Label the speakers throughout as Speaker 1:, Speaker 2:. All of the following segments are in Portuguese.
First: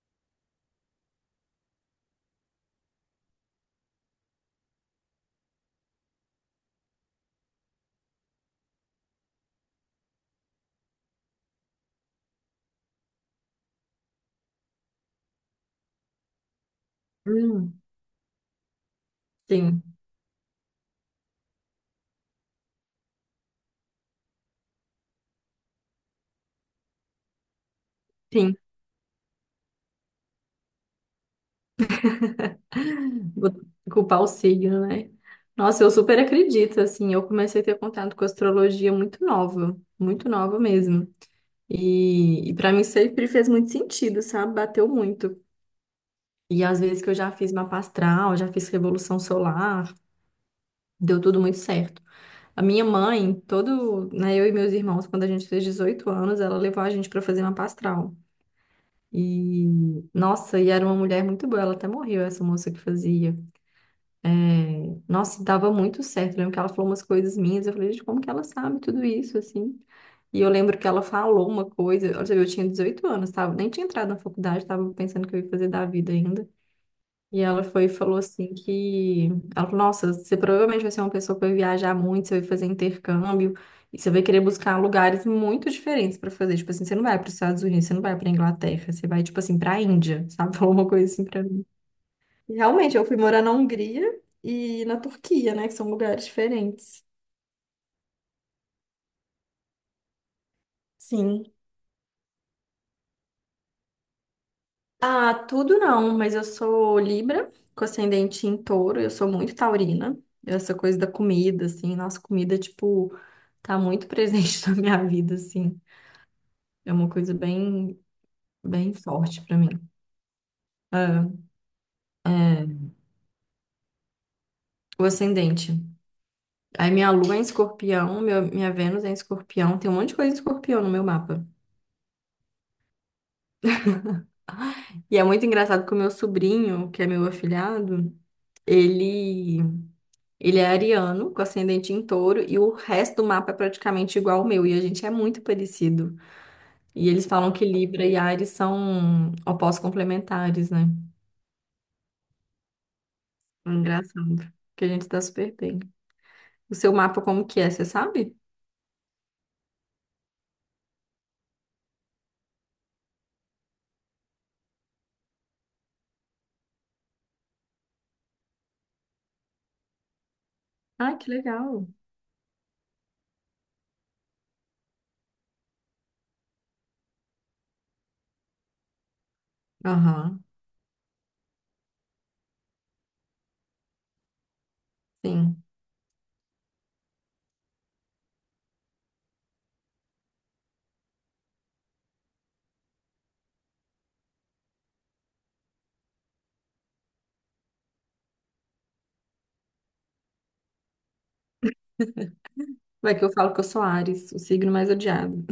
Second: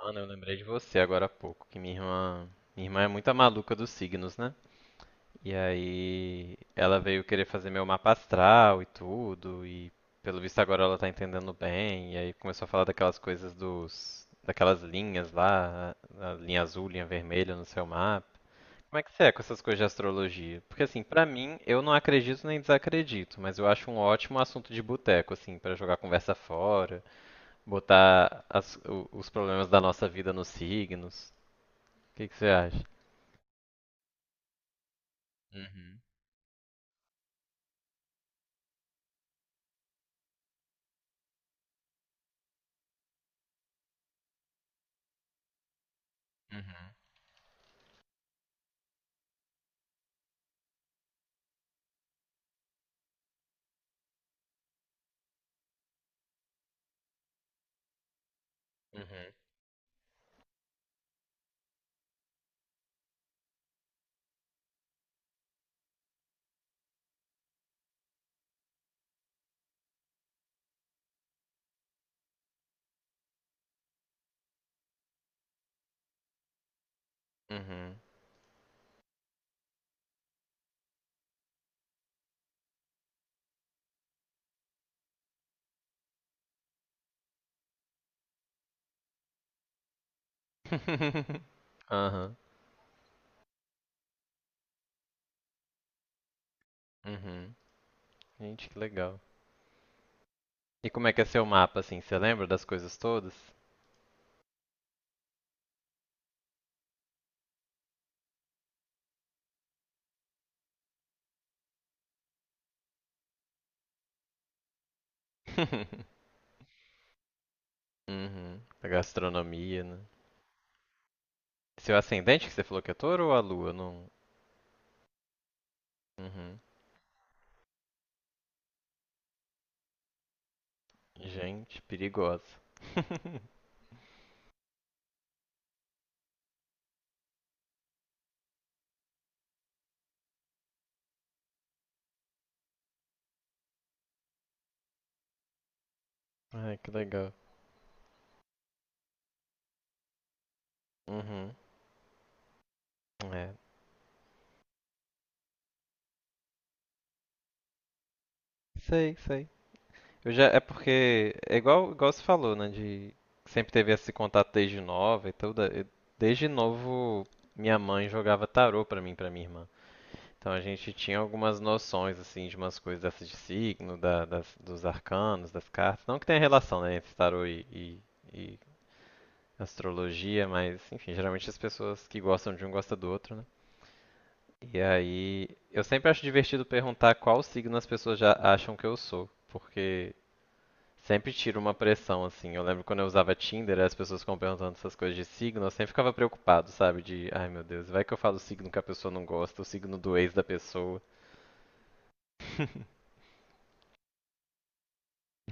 Speaker 1: Ana, eu lembrei de você agora há pouco, que minha irmã é muito a maluca dos signos, né? E aí ela veio querer fazer meu mapa astral e tudo, e pelo visto agora ela tá entendendo bem, e aí começou a falar daquelas coisas dos, daquelas linhas lá, a linha azul, linha vermelha no
Speaker 2: Hum,
Speaker 1: seu mapa. Como é que você é com essas coisas
Speaker 2: sim,
Speaker 1: de astrologia? Porque assim, pra mim, eu não acredito nem desacredito, mas eu acho um ótimo assunto de boteco, assim, pra jogar conversa fora. Botar
Speaker 2: sim.
Speaker 1: os problemas da nossa vida nos signos. O que que você acha?
Speaker 2: Vou culpar o signo, né? Nossa, eu
Speaker 1: Uhum.
Speaker 2: super acredito, assim, eu comecei a ter contato com astrologia muito nova mesmo. E para mim sempre fez muito sentido, sabe? Bateu muito. E às
Speaker 1: Uhum.
Speaker 2: vezes que eu já fiz mapa astral, já fiz revolução solar, deu tudo muito certo. A minha mãe, todo, né, eu e meus irmãos, quando a gente fez 18 anos, ela levou a gente para fazer mapa astral.
Speaker 1: Uhum.
Speaker 2: E, nossa, e era uma mulher muito boa, ela até morreu, essa moça que fazia. É, nossa, dava muito certo. Eu lembro que ela falou umas coisas minhas. Eu falei, gente, como que ela sabe tudo isso, assim? E eu lembro que ela falou uma coisa. Olha, você vê, eu tinha 18 anos, tava, nem tinha entrado na faculdade, tava pensando o que eu ia fazer da vida ainda. E ela foi e
Speaker 1: Uhum.
Speaker 2: falou assim que... Ela falou, nossa, você provavelmente vai ser uma pessoa que vai viajar muito, você vai fazer intercâmbio, e você vai querer buscar lugares muito diferentes para fazer. Tipo assim, você não vai para os Estados Unidos, você não vai para Inglaterra, você vai, tipo assim, para a Índia, sabe? Falou uma coisa assim para
Speaker 1: Aham.
Speaker 2: Realmente, eu fui morar na Hungria e na Turquia, né? Que são lugares diferentes.
Speaker 1: Uhum. Gente, que legal. E como é que é seu
Speaker 2: Sim.
Speaker 1: mapa, assim? Você lembra das coisas todas?
Speaker 2: Ah, tudo não, mas eu sou Libra, com ascendente em touro, eu sou muito taurina. Essa coisa da comida, assim, nossa comida, tipo, tá muito presente na minha vida, assim. É uma coisa bem,
Speaker 1: Uhum. A
Speaker 2: bem forte pra mim.
Speaker 1: gastronomia, né?
Speaker 2: Ah,
Speaker 1: Seu ascendente que você falou
Speaker 2: é
Speaker 1: que é touro ou a lua? Não.
Speaker 2: o ascendente.
Speaker 1: Uhum.
Speaker 2: Aí minha lua é em escorpião, minha Vênus é em escorpião, tem um monte de coisa em escorpião no meu mapa.
Speaker 1: Gente, perigosa.
Speaker 2: E é muito engraçado que o meu sobrinho, que é meu afilhado, Ele, ele é ariano, com ascendente em touro, e o resto do mapa é praticamente igual ao meu, e a gente é muito parecido.
Speaker 1: Ai, que
Speaker 2: E eles
Speaker 1: legal.
Speaker 2: falam que Libra e Ares são opostos complementares, né?
Speaker 1: Uhum. É.
Speaker 2: Engraçado, que a gente tá super bem. O seu mapa como que é, você sabe?
Speaker 1: Sei, sei. Eu já, é porque é igual, igual você falou, né? De sempre teve esse contato desde nova e tudo. Desde novo, minha mãe jogava tarô pra mim, e pra minha irmã. Então a gente
Speaker 2: Ah,
Speaker 1: tinha
Speaker 2: que
Speaker 1: algumas
Speaker 2: legal.
Speaker 1: noções assim de umas coisas dessas de signo, dos arcanos, das cartas. Não que tenha relação, né, entre tarô e
Speaker 2: Aham,
Speaker 1: astrologia, mas enfim, geralmente as pessoas que gostam de um gostam do outro, né? E aí,
Speaker 2: sim.
Speaker 1: eu sempre acho divertido perguntar qual signo as pessoas já acham que eu sou, porque sempre tira uma pressão, assim. Eu lembro quando eu usava Tinder, as pessoas ficam perguntando essas coisas de signo, eu sempre ficava preocupado, sabe? De, ai meu Deus, vai que eu falo o signo que a pessoa não gosta, o signo do ex da pessoa.
Speaker 2: Vai que eu falo que eu sou Ares, o signo mais odiado.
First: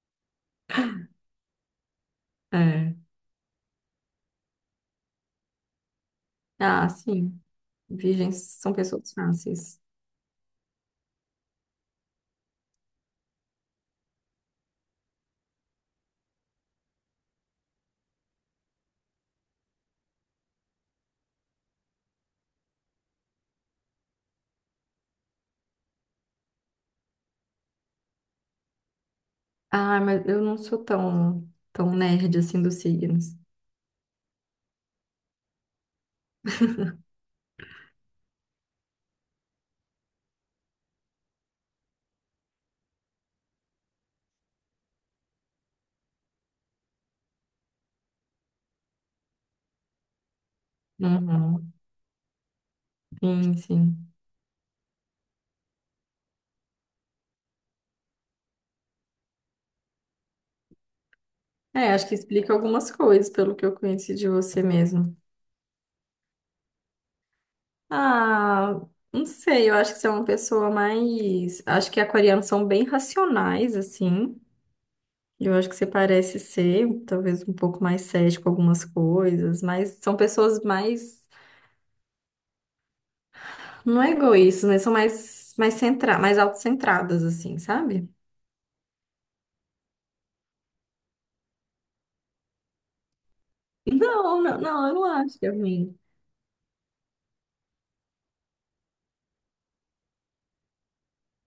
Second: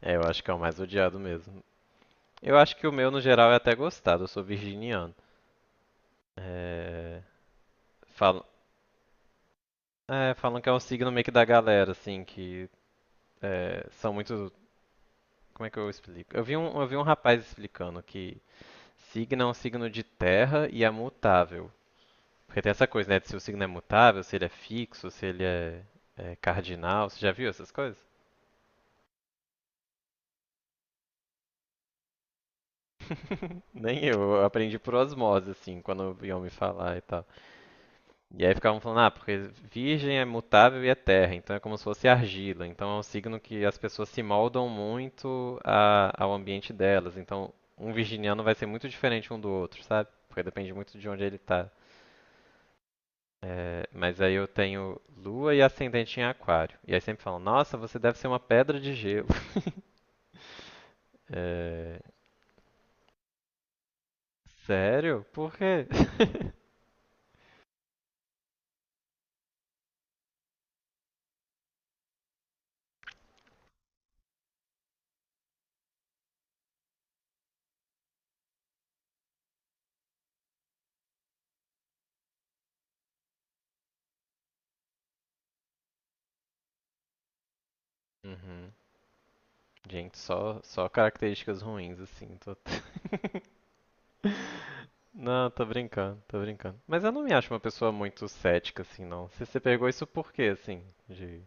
Speaker 1: É, eu acho que é o mais odiado mesmo. Eu acho que o
Speaker 2: É.
Speaker 1: meu, no geral, é até gostado, eu sou virginiano.
Speaker 2: Ah,
Speaker 1: É,
Speaker 2: sim. Virgens
Speaker 1: falam,
Speaker 2: são pessoas fáceis.
Speaker 1: é, falam que é um signo meio que da galera, assim, que é, são muito. Como é que eu explico? Eu vi um rapaz explicando que signo é um signo de terra e é mutável. Porque tem essa coisa, né? De se o signo é mutável, se ele é fixo, se ele é, é cardinal. Você já viu essas coisas?
Speaker 2: Ah, mas eu não sou tão, tão nerd assim dos signos.
Speaker 1: Nem eu, eu aprendi por osmose, assim, quando iam me falar e tal. E aí ficavam falando, ah, porque virgem é mutável e é terra, então é como se fosse argila. Então é um signo que as pessoas se moldam muito ao ambiente delas. Então um virginiano vai ser muito diferente um do outro, sabe? Porque depende muito de onde ele tá.
Speaker 2: Uhum. Sim,
Speaker 1: É,
Speaker 2: sim.
Speaker 1: mas aí eu tenho lua e ascendente em aquário. E aí sempre falam, nossa, você deve ser uma pedra de gelo.
Speaker 2: É,
Speaker 1: É...
Speaker 2: acho que explica algumas coisas pelo que eu conheci de você mesmo.
Speaker 1: Sério? Por quê?
Speaker 2: Ah, não sei, eu acho que você é uma pessoa mais. Acho que aquarianos são bem racionais, assim. Eu acho que você parece ser, talvez, um pouco mais cético com algumas coisas, mas são pessoas mais. Não é egoístas, mas são mais, centra... mais autocentradas, assim, sabe?
Speaker 1: Uhum. Gente, só, só características ruins, assim. Tô...
Speaker 2: Não, não, não, eu não acho que
Speaker 1: não,
Speaker 2: é
Speaker 1: tô
Speaker 2: ruim.
Speaker 1: brincando, tô brincando. Mas eu não me acho uma pessoa muito cética, assim, não. Você pegou isso por quê, assim? De...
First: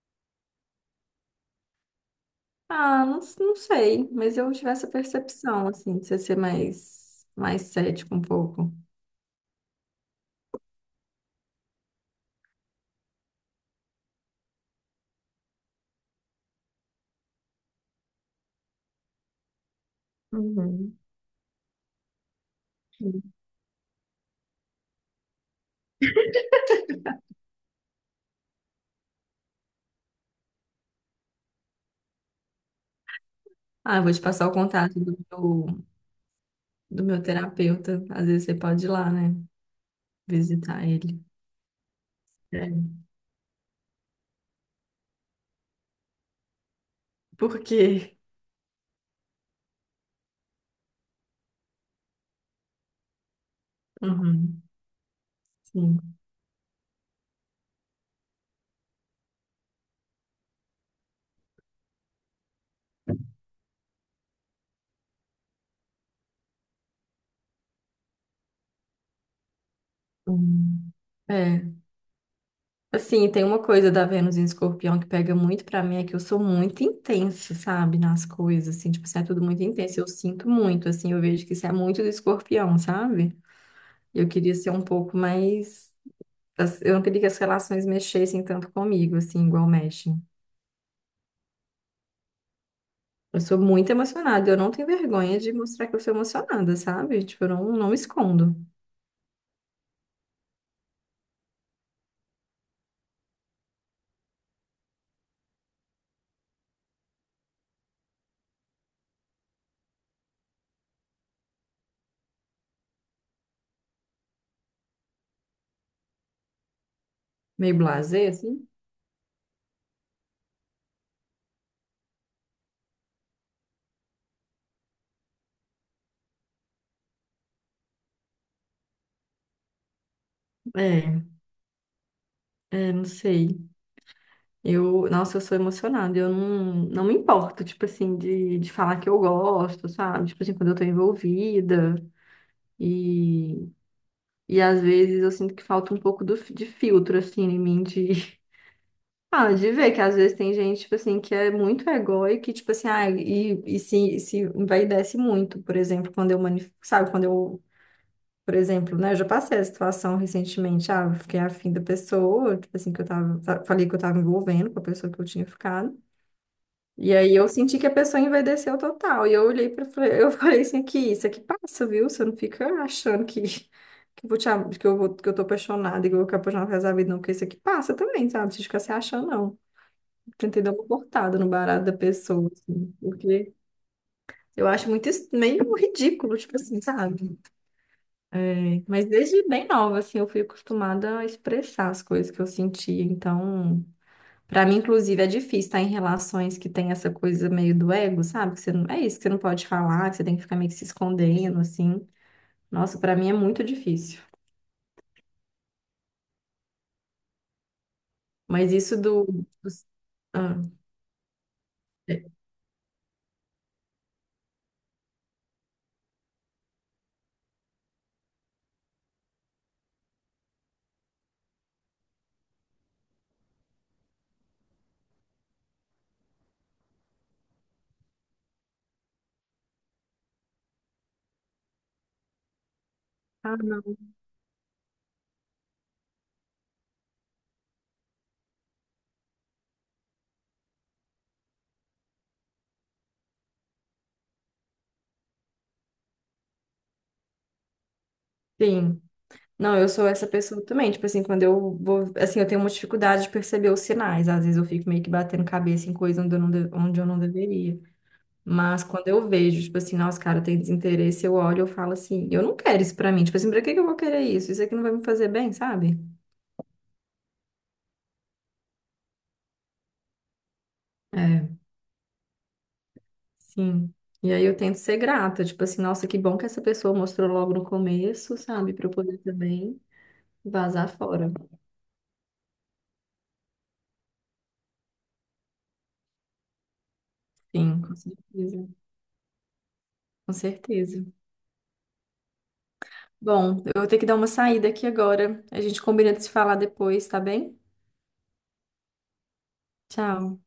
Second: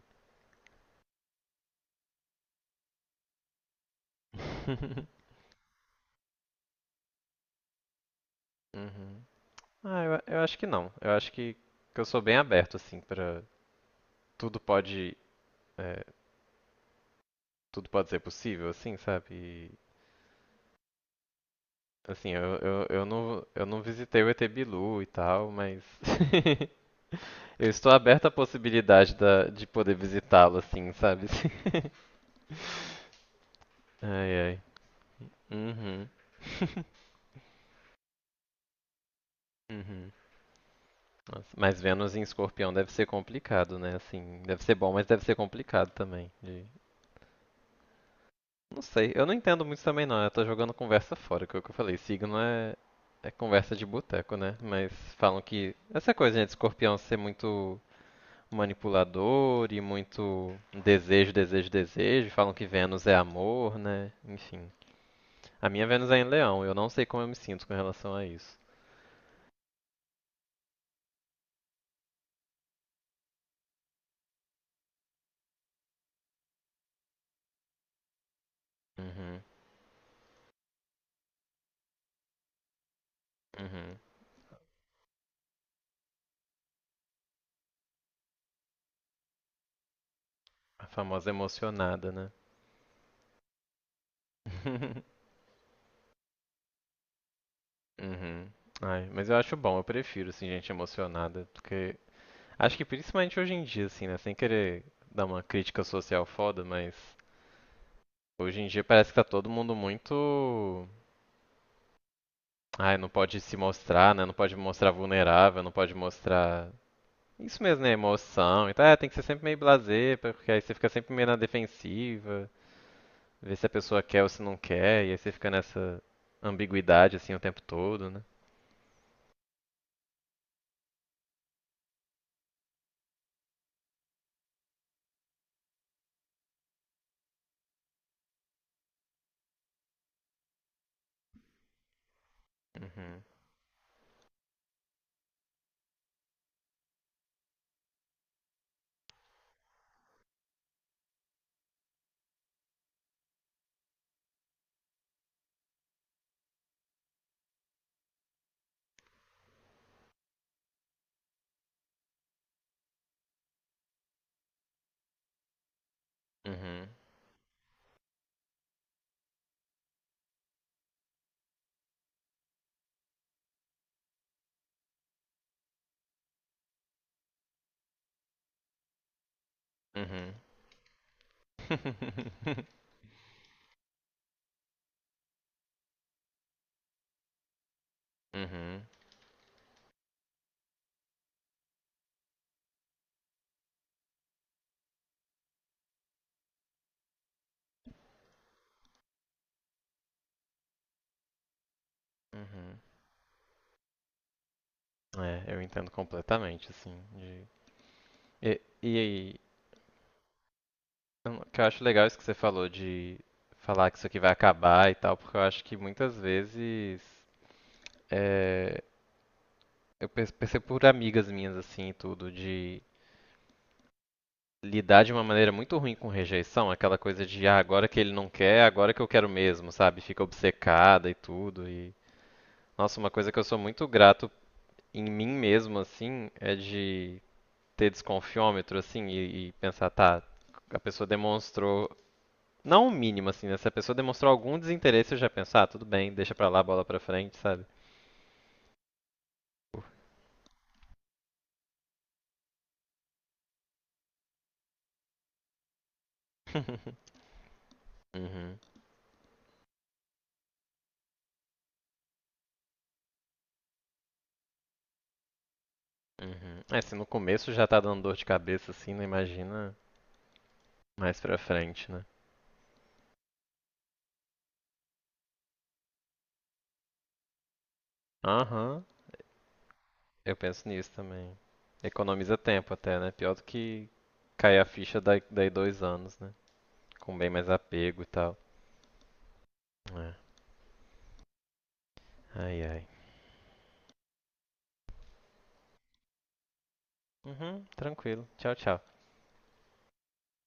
Speaker 2: Ah, não, não sei, mas eu tive essa percepção, assim, de você ser mais cético um pouco.
Speaker 1: Uhum. Ah, eu acho que não. Eu acho que eu sou bem aberto, assim, pra... Tudo pode... é, tudo pode ser possível, assim, sabe? E,
Speaker 2: Uhum.
Speaker 1: assim, eu não visitei o ET Bilu e tal, mas... Eu estou aberta à possibilidade da, de poder visitá-lo, assim, sabe?
Speaker 2: Ah, eu vou te
Speaker 1: Ai,
Speaker 2: passar o
Speaker 1: ai.
Speaker 2: contato
Speaker 1: Uhum.
Speaker 2: do meu terapeuta. Às vezes você pode ir lá, né?
Speaker 1: Uhum.
Speaker 2: Visitar ele.
Speaker 1: Nossa, mas Vênus em Escorpião
Speaker 2: É.
Speaker 1: deve ser complicado, né? Assim, deve ser bom, mas deve ser complicado também. De-
Speaker 2: Por quê?
Speaker 1: Não sei, eu não entendo muito também não. Eu tô jogando conversa fora, que é o que eu falei. Signo é, é conversa de boteco, né?
Speaker 2: Uhum,
Speaker 1: Mas falam que
Speaker 2: sim.
Speaker 1: essa coisa, né, de Escorpião ser muito manipulador e muito desejo, desejo, desejo. Falam que Vênus é amor, né? Enfim, a minha Vênus é em Leão, eu não sei como eu me sinto com relação a isso.
Speaker 2: Hum. É. Assim, tem uma coisa da Vênus em Escorpião que pega muito pra mim, é que eu sou muito intensa, sabe? Nas coisas, assim, tipo, assim, é
Speaker 1: Uhum.
Speaker 2: tudo muito intenso. Eu sinto muito, assim, eu vejo que isso é muito do Escorpião, sabe?
Speaker 1: Uhum.
Speaker 2: Eu queria ser um pouco mais. Eu não queria que as relações mexessem tanto comigo, assim, igual mexem.
Speaker 1: A famosa emocionada, né?
Speaker 2: Eu sou muito emocionada, eu não tenho vergonha de mostrar que eu sou emocionada, sabe? Tipo, eu não, não me
Speaker 1: Uhum.
Speaker 2: escondo.
Speaker 1: Ai, mas eu acho bom, eu prefiro, assim, gente emocionada, porque acho que principalmente hoje em dia, assim, né, sem querer dar uma crítica social foda, mas hoje em dia parece que tá todo mundo muito, ai, não pode se mostrar, né, não pode mostrar vulnerável, não pode mostrar isso
Speaker 2: Meio
Speaker 1: mesmo, né,
Speaker 2: blasé, assim.
Speaker 1: emoção, então é, tem que ser sempre meio blasé, porque aí você fica sempre meio na defensiva. Ver se a pessoa quer ou se não quer, e aí você fica nessa ambiguidade assim o tempo todo, né?
Speaker 2: É, é, não sei. Eu, nossa, eu sou emocionada, eu não, não me importo, tipo assim, de falar que eu gosto, sabe? Tipo assim, quando eu tô envolvida.
Speaker 1: Uhum.
Speaker 2: E, e às vezes eu sinto que falta um pouco do, de filtro, assim, em mim, de Ah, de ver que às vezes tem gente, tipo assim, que é muito egóica e, tipo assim, ah, e se envaidece muito, por exemplo, quando eu manif... sabe, quando eu, por exemplo, né, eu já passei a situação recentemente, ah, eu fiquei afim da pessoa, tipo assim, que eu tava, falei que eu tava envolvendo com a pessoa que eu tinha ficado,
Speaker 1: Uhum.
Speaker 2: e aí eu senti que a pessoa envaideceu total, e eu olhei pra, eu falei assim, aqui, isso aqui passa, viu, você não fica achando que... Que eu, vou te, eu vou, que eu tô apaixonada, e que eu vou ficar apaixonada pro resto da vida, não, porque isso aqui passa também, sabe? Não precisa ficar se achando, não.
Speaker 1: Uhum.
Speaker 2: Tentei dar uma cortada no barato da pessoa, assim, porque eu acho muito meio ridículo, tipo assim, sabe? É,
Speaker 1: Uhum.
Speaker 2: mas desde bem nova, assim, eu fui acostumada a expressar as coisas que eu sentia. Então, pra mim, inclusive, é difícil estar em relações que tem essa coisa meio do ego, sabe? Que você não, é isso que você não pode falar, que você tem que ficar meio que se escondendo, assim.
Speaker 1: Uhum.
Speaker 2: Nossa, pra mim é muito difícil.
Speaker 1: É, eu entendo completamente, assim. De- E,
Speaker 2: Mas
Speaker 1: e
Speaker 2: isso do,
Speaker 1: aí,
Speaker 2: dos- ah,
Speaker 1: eu- o que eu acho legal é isso que
Speaker 2: é-
Speaker 1: você falou de falar que isso aqui vai acabar e tal, porque eu acho que muitas vezes é, eu perce- percebo por amigas minhas, assim, e tudo, de lidar de uma maneira muito ruim com rejeição, aquela coisa de ah, agora que ele não quer, agora que eu quero mesmo, sabe? Fica obcecada e tudo. E nossa, uma coisa que eu sou muito
Speaker 2: não.
Speaker 1: grato em mim mesmo assim é de ter desconfiômetro assim e pensar, tá, a pessoa demonstrou não o mínimo assim, né? Se a pessoa demonstrou algum desinteresse, eu já penso, ah, tudo bem, deixa pra lá, bola pra frente, sabe?
Speaker 2: Sim. Não, eu sou essa pessoa também. Tipo assim, quando eu vou. Assim, eu tenho uma dificuldade de perceber os sinais. Às vezes eu fico meio que batendo cabeça em coisa onde eu não, onde eu não deveria.
Speaker 1: Uhum.
Speaker 2: Mas quando eu vejo, tipo assim, nossa, cara, tem desinteresse, eu olho, eu falo assim, eu não quero isso pra mim. Tipo assim, pra que que eu vou querer isso? Isso aqui não vai me fazer bem, sabe?
Speaker 1: Uhum. É, se no começo já tá dando dor de cabeça assim, não imagina mais pra
Speaker 2: É,
Speaker 1: frente, né?
Speaker 2: sim. E aí eu tento ser grata. Tipo assim, nossa, que bom que essa pessoa mostrou logo no começo, sabe?
Speaker 1: Aham.
Speaker 2: Pra eu poder também
Speaker 1: Eu penso
Speaker 2: vazar
Speaker 1: nisso também.
Speaker 2: fora.
Speaker 1: Economiza tempo até, né? Pior do que cair a ficha daí, daí dois anos, né? Com bem mais
Speaker 2: Sim, com
Speaker 1: apego e tal.
Speaker 2: certeza.
Speaker 1: É.
Speaker 2: Com certeza.
Speaker 1: Ai, ai.
Speaker 2: Bom, eu vou ter que dar uma saída aqui agora. A gente combina de se falar depois, tá bem?
Speaker 1: Uhum, tranquilo. Tchau, tchau.
Speaker 2: Tchau.